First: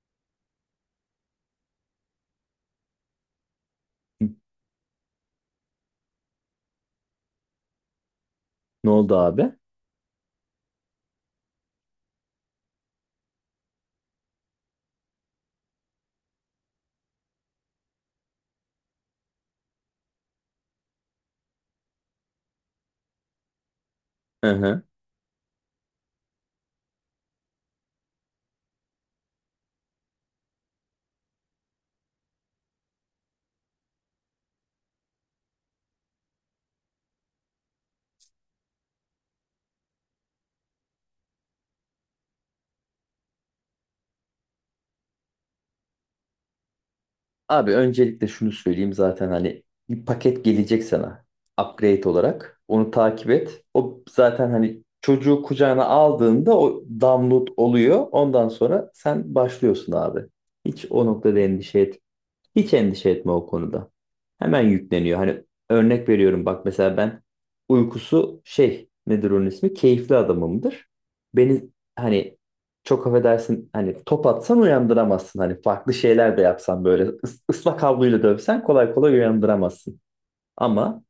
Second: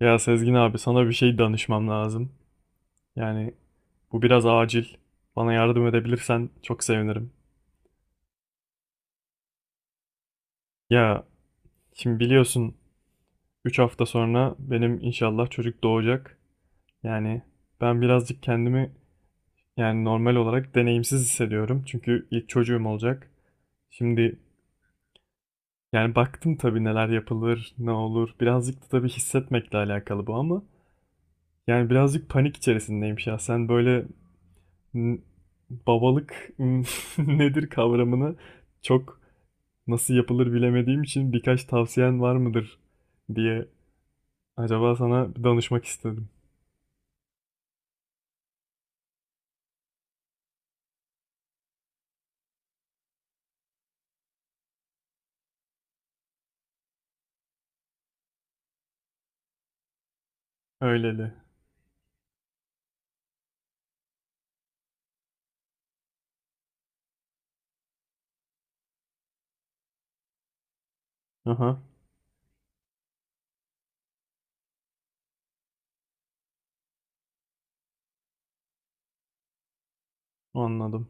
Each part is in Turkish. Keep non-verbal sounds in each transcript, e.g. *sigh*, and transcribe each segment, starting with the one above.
Ya Sezgin abi sana bir şey danışmam lazım. Yani bu biraz acil. Bana yardım edebilirsen çok sevinirim. Ne oldu abi? Ya şimdi biliyorsun 3 hafta sonra benim inşallah çocuk doğacak. Yani ben birazcık kendimi yani normal olarak deneyimsiz hissediyorum. Çünkü ilk çocuğum olacak. Şimdi Hı hı. yani baktım tabii neler yapılır, ne olur. Birazcık da tabii hissetmekle alakalı bu ama yani birazcık panik içerisindeyim şahsen. Böyle n- babalık *laughs* nedir kavramını çok nasıl yapılır bilemediğim için birkaç tavsiyen var mıdır diye acaba sana bir danışmak istedim. Abi öncelikle şunu söyleyeyim zaten hani bir paket gelecek sana upgrade olarak. Onu takip et. O zaten hani çocuğu kucağına aldığında o download oluyor. Ondan sonra sen başlıyorsun abi. Hiç o Öyleli. noktada endişe etme. Hiç endişe etme o konuda. Hemen yükleniyor. Hani örnek veriyorum bak mesela ben uykusu şey nedir onun ismi? Keyifli adamımdır. Beni Aha, hani çok affedersin hani top atsan uyandıramazsın. Hani farklı şeyler de yapsan böyle ıslak havluyla dövsen kolay kolay uyandıramazsın. Ama anladım.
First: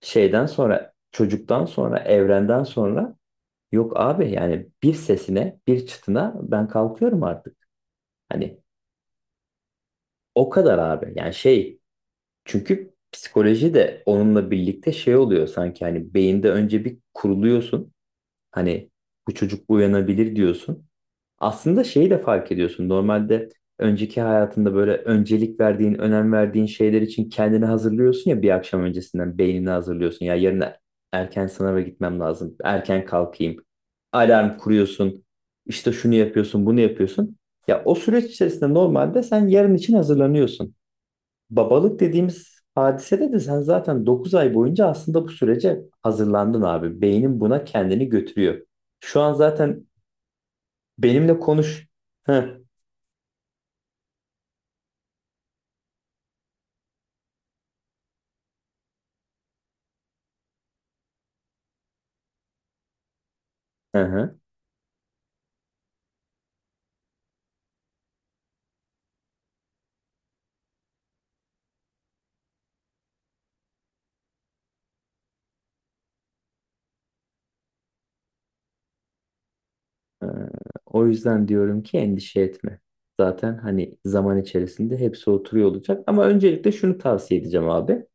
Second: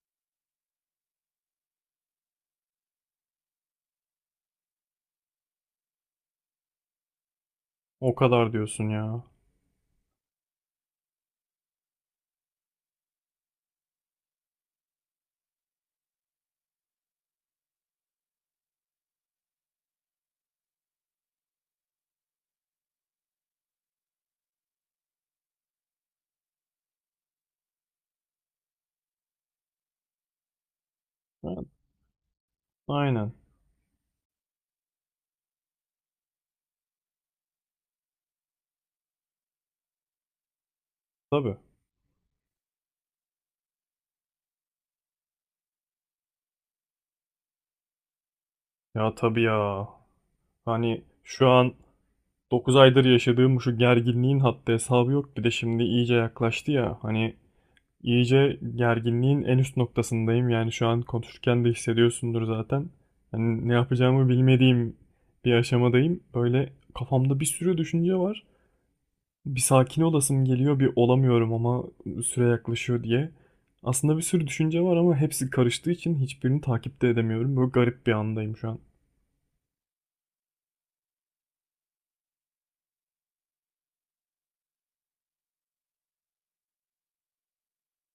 şeyden sonra çocuktan sonra evrenden sonra yok abi yani bir sesine bir çıtına ben kalkıyorum artık. O kadar Hani diyorsun ya. o kadar abi yani şey. Çünkü psikoloji de onunla birlikte şey oluyor sanki hani beyinde önce bir kuruluyorsun. Hani bu çocuk uyanabilir diyorsun. Aslında şeyi de fark ediyorsun. Normalde önceki hayatında böyle öncelik verdiğin, önem verdiğin şeyler için kendini hazırlıyorsun ya bir akşam öncesinden beynini hazırlıyorsun. Ya yarın erken Ha, sınava gitmem lazım. Erken aynen. kalkayım. Alarm kuruyorsun. İşte şunu yapıyorsun, bunu yapıyorsun. Ya o süreç içerisinde normalde sen yarın için hazırlanıyorsun. Tabii. Babalık dediğimiz hadisede de sen zaten 9 ay boyunca aslında bu sürece hazırlandın abi. Beynin buna kendini götürüyor. Ya Şu an tabii zaten ya. Hani benimle şu an konuş. Hı, 9 aydır yaşadığım şu gerginliğin haddi hesabı yok. Bir de şimdi iyice yaklaştı ya. Hani İyice gerginliğin en üst noktasındayım. Yani şu an konuşurken de hissediyorsundur zaten. Hani ne hı, yapacağımı hı. bilmediğim bir aşamadayım. Böyle kafamda bir sürü düşünce var. Bir sakin olasım geliyor, bir olamıyorum ama süre yaklaşıyor diye. Aslında bir sürü düşünce var ama hepsi karıştığı için hiçbirini takipte edemiyorum. Böyle garip bir andayım şu an. Ee, O yüzden diyorum ki endişe etme. Zaten hani zaman içerisinde hepsi oturuyor olacak. Ama öncelikle şunu tavsiye edeceğim abi.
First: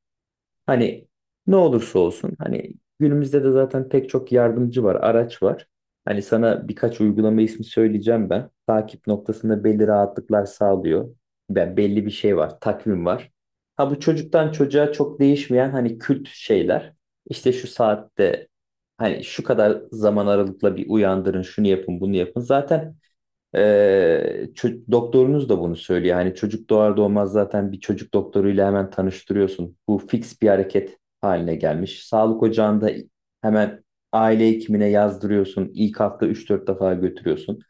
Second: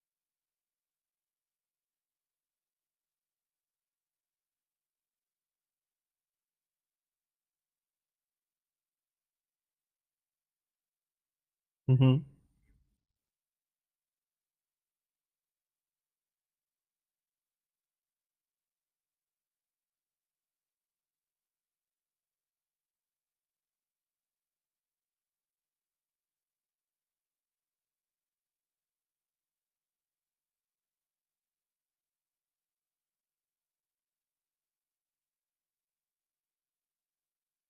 Hani ne olursa olsun hani günümüzde de zaten pek çok yardımcı var, araç var. Hani sana birkaç uygulama ismi söyleyeceğim ben. Takip noktasında belli rahatlıklar sağlıyor. Ben Hı belli bir hı, şey var, takvim var. Ha bu çocuktan çocuğa çok değişmeyen hani kült şeyler. İşte şu saatte hani şu kadar zaman aralıkla bir uyandırın, şunu yapın, bunu yapın. Zaten doktorunuz da bunu söylüyor. Hani çocuk doğar doğmaz zaten bir çocuk doktoruyla hemen tanıştırıyorsun. Bu fix bir hareket haline gelmiş. Sağlık ocağında hemen aile hekimine yazdırıyorsun. İlk hafta üç dört defa götürüyorsun.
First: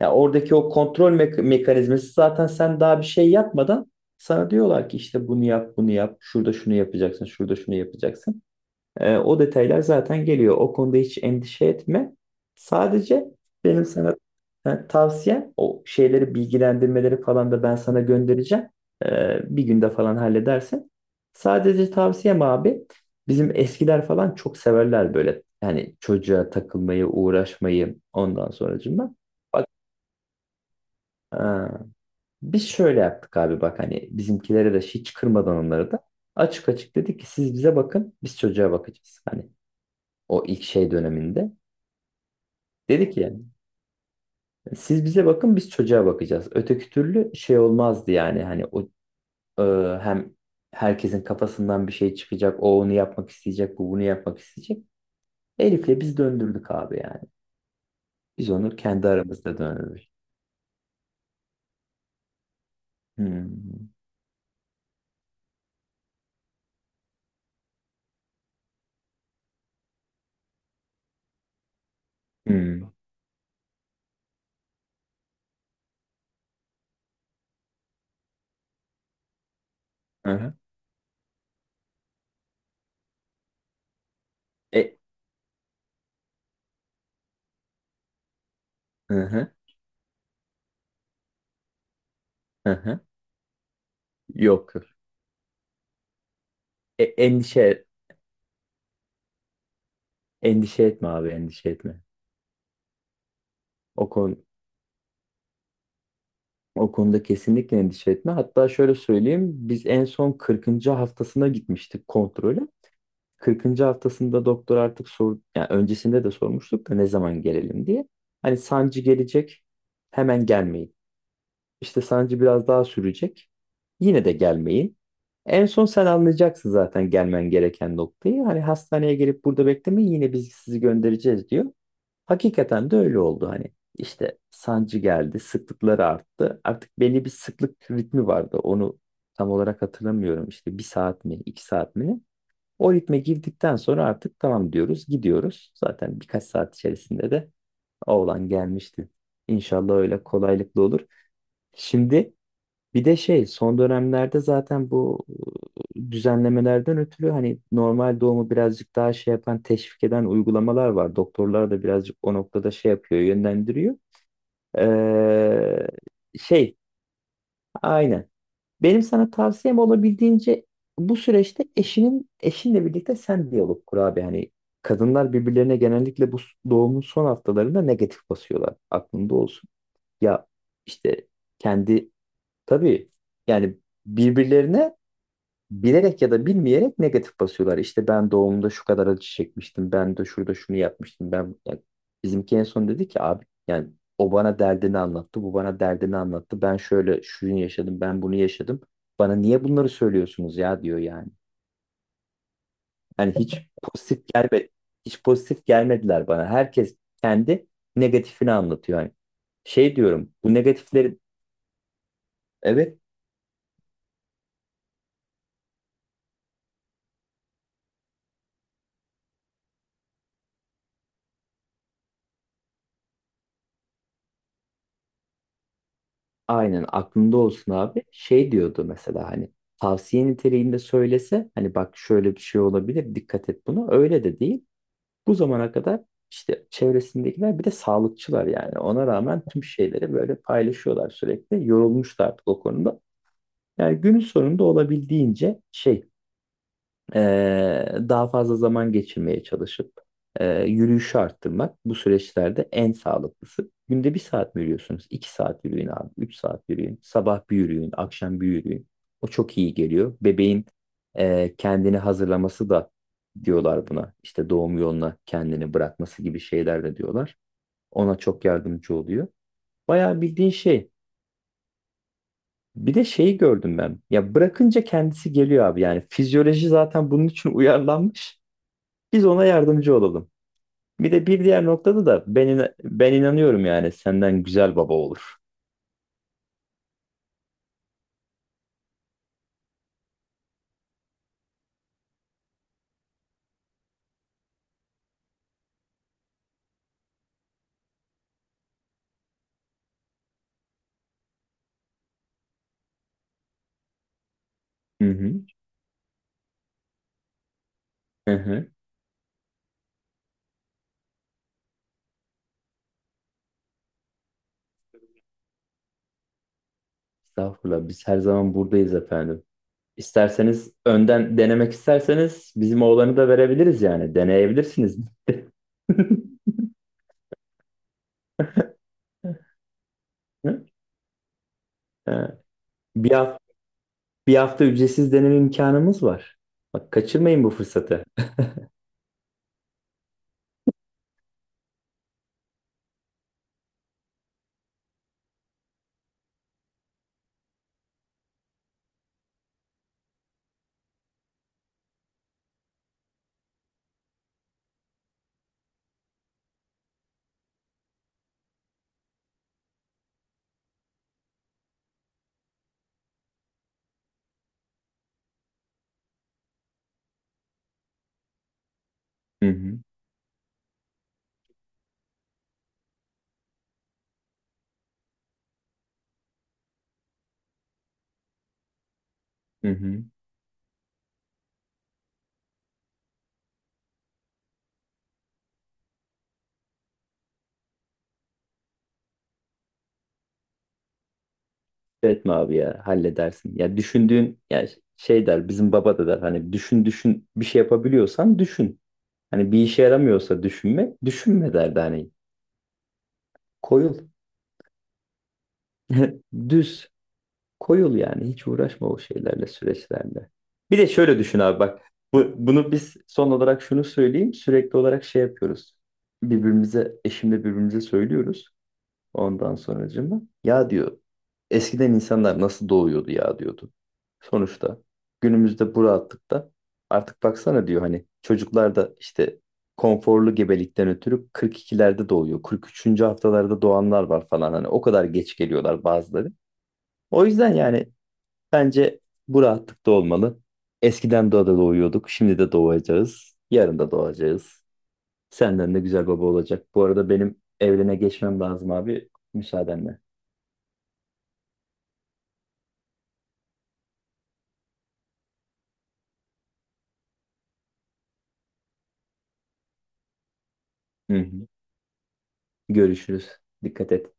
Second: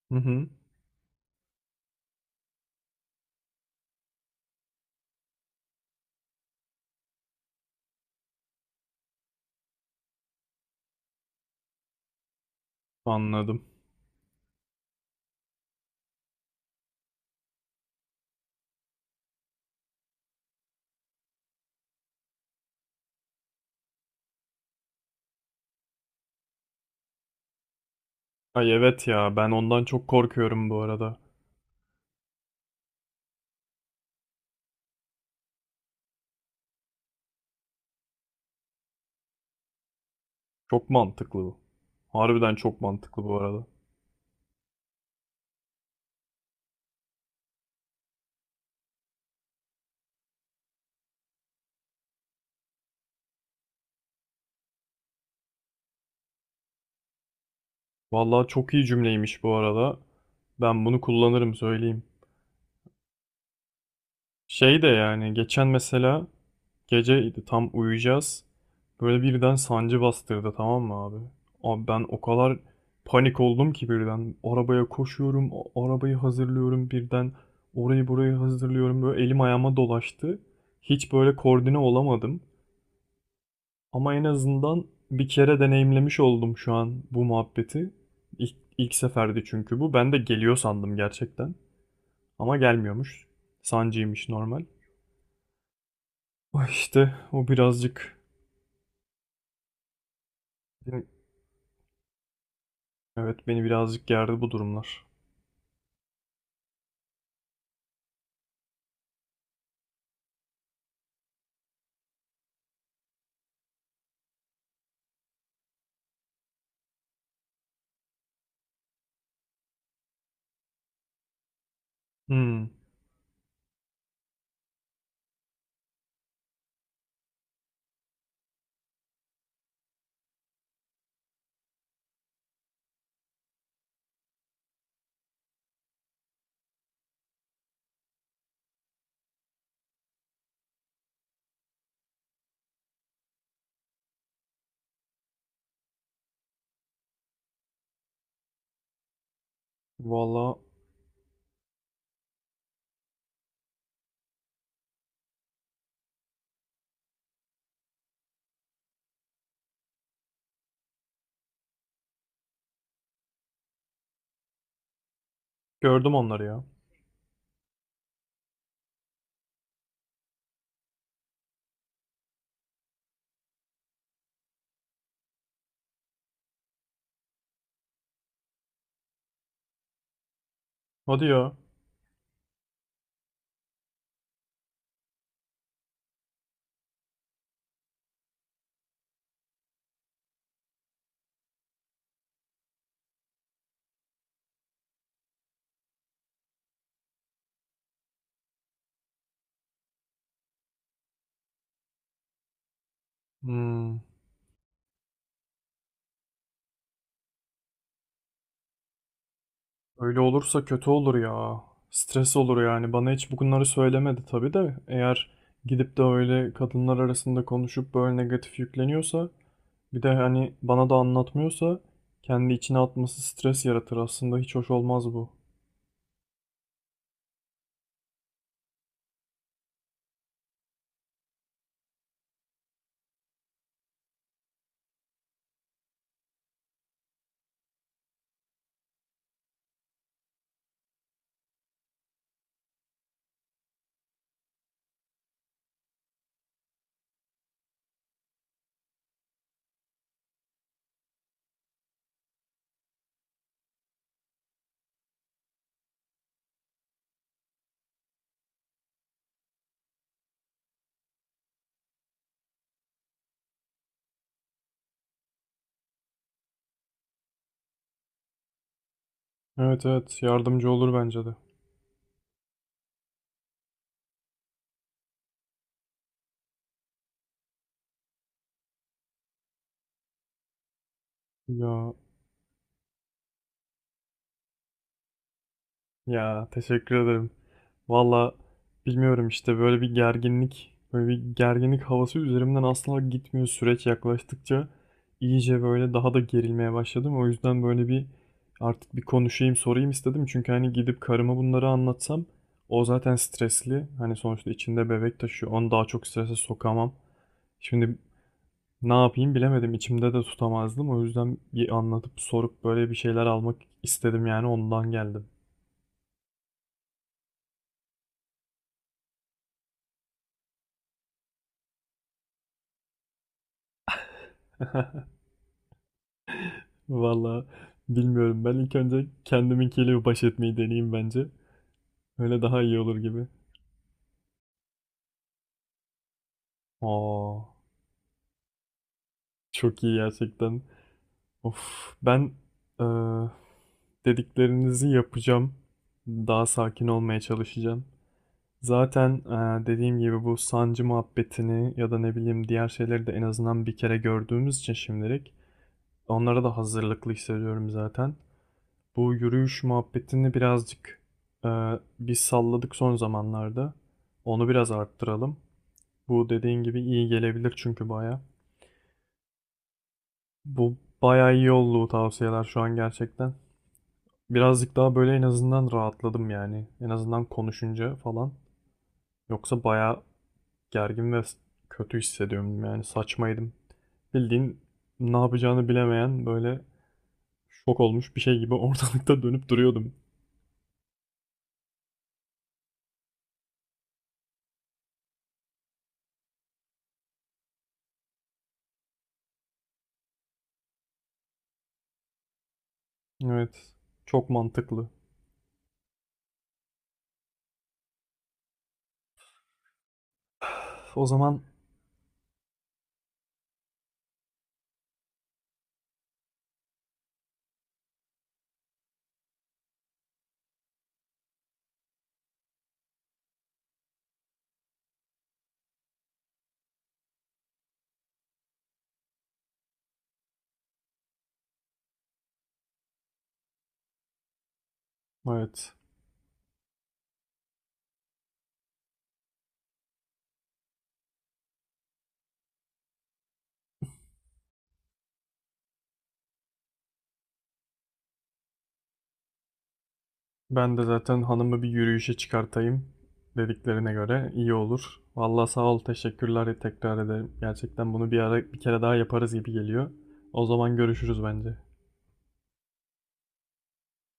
Ya hı hı. oradaki o kontrol mekanizması zaten sen daha bir şey yapmadan sana diyorlar ki işte bunu yap, bunu yap, şurada şunu yapacaksın, şurada şunu yapacaksın. O detaylar zaten geliyor. O konuda hiç endişe etme. Sadece Anladım. benim sana tavsiyem o şeyleri bilgilendirmeleri falan da ben sana göndereceğim. Bir günde falan halledersin. Sadece tavsiyem abi bizim eskiler falan çok severler böyle. Yani çocuğa takılmayı, uğraşmayı ondan Ay, evet sonracığıma. ya, ben Bak, ondan çok korkuyorum bu arada. ha, biz şöyle yaptık abi bak hani bizimkilere de hiç kırmadan onları da açık açık dedik ki siz bize bakın biz çocuğa bakacağız. Hani o ilk Çok şey mantıklı döneminde. bu. Harbiden çok Dedi ki mantıklı bu yani arada. siz bize bakın biz çocuğa bakacağız. Öteki türlü şey olmazdı yani hani o e, hem herkesin kafasından bir şey çıkacak. O onu yapmak isteyecek, bu bunu yapmak isteyecek. Elif'le biz döndürdük abi yani. Vallahi Biz çok onu iyi kendi cümleymiş bu aramızda arada. döndürdük. Ben bunu kullanırım söyleyeyim. Hmm. Şey de yani geçen mesela geceydi tam uyuyacağız. Böyle birden sancı bastırdı, tamam mı abi? Abi ben o kadar Hmm. panik oldum ki birden. Arabaya koşuyorum, arabayı hazırlıyorum birden. Orayı burayı hazırlıyorum. Böyle elim ayağıma dolaştı. Hı-hı. Hiç böyle koordine olamadım. Ama en azından E, bir kere deneyimlemiş oldum şu an bu muhabbeti. İlk aha seferdi aha. çünkü bu. Ben de geliyor sandım gerçekten. Ama gelmiyormuş. Sancıymış normal. Yok yok. Ah, E, İşte o endişe birazcık... endişe etme abi endişe etme. Evet, beni O birazcık konu gerdi bu durumlar. O konuda kesinlikle endişe etme. Hatta şöyle söyleyeyim, biz en son 40. haftasına gitmiştik kontrole. 40. haftasında doktor artık sor, yani öncesinde de sormuştuk da ne zaman gelelim diye. Hani sancı gelecek, hemen gelmeyin işte sancı biraz Hmm. daha sürecek. Yine de gelmeyin. En son sen anlayacaksın zaten gelmen gereken noktayı. Hani hastaneye gelip burada beklemeyin yine biz sizi göndereceğiz diyor. Hakikaten de öyle oldu hani. İşte sancı geldi, sıklıkları arttı. Artık belli bir sıklık ritmi vardı. Onu tam olarak hatırlamıyorum. İşte bir saat mi, iki saat mi? Ne? O ritme girdikten sonra artık tamam diyoruz, gidiyoruz. Zaten birkaç saat içerisinde de oğlan gelmişti. İnşallah öyle Valla kolaylıkla olur. Şimdi bir de şey son dönemlerde zaten bu düzenlemelerden ötürü hani normal doğumu birazcık daha şey yapan teşvik eden uygulamalar var. Doktorlar da birazcık o noktada şey yapıyor, yönlendiriyor. Ee, gördüm onları ya. Şey aynen. Benim sana tavsiyem olabildiğince bu süreçte eşinle birlikte sen diyalog kur abi. Hani kadınlar birbirlerine genellikle bu doğumun son haftalarında negatif basıyorlar. Aklında olsun. Ya Hadi işte ya. kendi tabii yani birbirlerine bilerek ya da bilmeyerek negatif basıyorlar. İşte ben doğumda şu kadar acı çekmiştim. Ben de şurada şunu yapmıştım. Ben yani bizimki en son dedi ki abi yani o bana derdini anlattı. Bu bana derdini anlattı. Ben şöyle şunu yaşadım. Ben bunu yaşadım. Bana niye bunları söylüyorsunuz ya diyor yani. Hani hiç Hmm. pozitif gelme. Hiç pozitif gelmediler bana. Herkes kendi negatifini anlatıyor. Yani şey Öyle diyorum bu olursa kötü olur negatifleri. ya. Stres olur yani. Evet. Bana hiç bunları söylemedi tabii de. Eğer gidip de öyle kadınlar arasında konuşup böyle negatif yükleniyorsa bir de hani bana da anlatmıyorsa kendi içine atması stres yaratır aslında. Hiç hoş olmaz bu. Aynen, aklında olsun abi. Şey diyordu mesela hani tavsiye niteliğinde söylese hani bak şöyle bir şey olabilir dikkat et buna. Öyle de değil. Bu zamana kadar işte çevresindekiler bir de sağlıkçılar yani. Ona rağmen tüm şeyleri böyle paylaşıyorlar sürekli. Yorulmuşlar artık o konuda. Yani günün sonunda olabildiğince şey daha fazla zaman geçirmeye çalışıp yürüyüşü arttırmak bu süreçlerde en sağlıklısı. Günde bir saat mi yürüyorsunuz? 2 saat yürüyün abi. 3 saat yürüyün. Sabah bir yürüyün. Akşam bir yürüyün. O çok iyi geliyor. Bebeğin kendini hazırlaması da diyorlar buna. İşte doğum yoluna kendini bırakması gibi şeyler de diyorlar. Ona çok yardımcı oluyor. Evet, Bayağı evet, bildiğin yardımcı şey. olur bence de. Bir de şeyi gördüm ben. Ya bırakınca kendisi geliyor abi. Yani fizyoloji zaten bunun için uyarlanmış. Biz ona yardımcı olalım. Bir de bir diğer Ya, noktada da ben inanıyorum yani senden güzel baba olur. ya, teşekkür ederim. Valla bilmiyorum, işte böyle bir gerginlik, böyle bir gerginlik havası üzerimden asla gitmiyor süreç yaklaştıkça. İyice böyle daha da gerilmeye başladım. O yüzden böyle bir artık bir konuşayım, sorayım istedim. Çünkü hani gidip karıma bunları anlatsam o zaten stresli. Hani sonuçta içinde Hı bebek hı. taşıyor. Onu daha çok strese sokamam. Şimdi Hı hı. ne yapayım bilemedim. İçimde de tutamazdım. O yüzden bir anlatıp sorup böyle bir şeyler almak istedim yani ondan geldim. Estağfurullah biz her zaman buradayız efendim. İsterseniz önden denemek isterseniz bizim oğlanı da verebiliriz yani. Deneyebilirsiniz. *laughs* *laughs* Valla bilmiyorum. Ben ilk önce kendiminkiyle bir baş etmeyi Hı? deneyeyim bence. Ha. Öyle daha iyi olur Bir gibi. hafta, Bir hafta ücretsiz deneme imkanımız var. Bak Aa, kaçırmayın bu fırsatı. çok iyi gerçekten. Of, ben eee, dediklerinizi yapacağım. Daha sakin olmaya çalışacağım. Zaten dediğim gibi bu sancı muhabbetini ya da ne bileyim diğer şeyleri de en azından bir kere gördüğümüz için şimdilik onlara da hazırlıklı hissediyorum zaten. Bu yürüyüş muhabbetini birazcık e, bir salladık son zamanlarda. Onu biraz arttıralım. Bu dediğin gibi iyi gelebilir çünkü baya. Hı hı. Bu baya iyi oldu bu tavsiyeler şu an gerçekten. Birazcık daha böyle en azından rahatladım yani. En azından konuşunca falan. Yoksa Hı baya hı. gergin ve kötü hissediyorum yani saçmaydım. Bildiğin ne yapacağını bilemeyen böyle şok olmuş bir şey gibi *laughs* ortalıkta dönüp duruyordum. Etme abi ya halledersin. Ya düşündüğün ya şey der bizim baba da der hani düşün düşün bir şey yapabiliyorsan düşün. Hani bir işe yaramıyorsa düşünmek, düşünme derdi hani. Evet, Koyul. çok mantıklı. *laughs* Düz. Koyul yani. Hiç uğraşma o şeylerle, süreçlerle. Bir de *sighs* O şöyle düşün zaman abi bak. Bunu biz son olarak şunu söyleyeyim. Sürekli olarak şey yapıyoruz. Birbirimize, eşimle birbirimize söylüyoruz. Ondan sonracığıma ya diyor eskiden insanlar nasıl doğuyordu ya diyordu. Sonuçta günümüzde bu rahatlıkta artık baksana diyor hani çocuklar da işte konforlu gebelikten ötürü 42'lerde doğuyor. 43. haftalarda doğanlar var falan hani o kadar geç evet. geliyorlar bazıları. O yüzden yani bence bu rahatlıkta olmalı. Eskiden doğada doğuyorduk, şimdi de doğacağız, yarın da doğacağız. Senden de güzel baba olacak. Bu arada benim evrene geçmem lazım abi müsaadenle. Ben de zaten hanımı bir yürüyüşe çıkartayım, dediklerine göre iyi olur. Vallahi sağ ol, teşekkürler tekrar ederim. Gerçekten bunu bir ara bir kere daha yaparız gibi geliyor. O zaman Hı görüşürüz hı. bence. Görüşürüz. Dikkat et.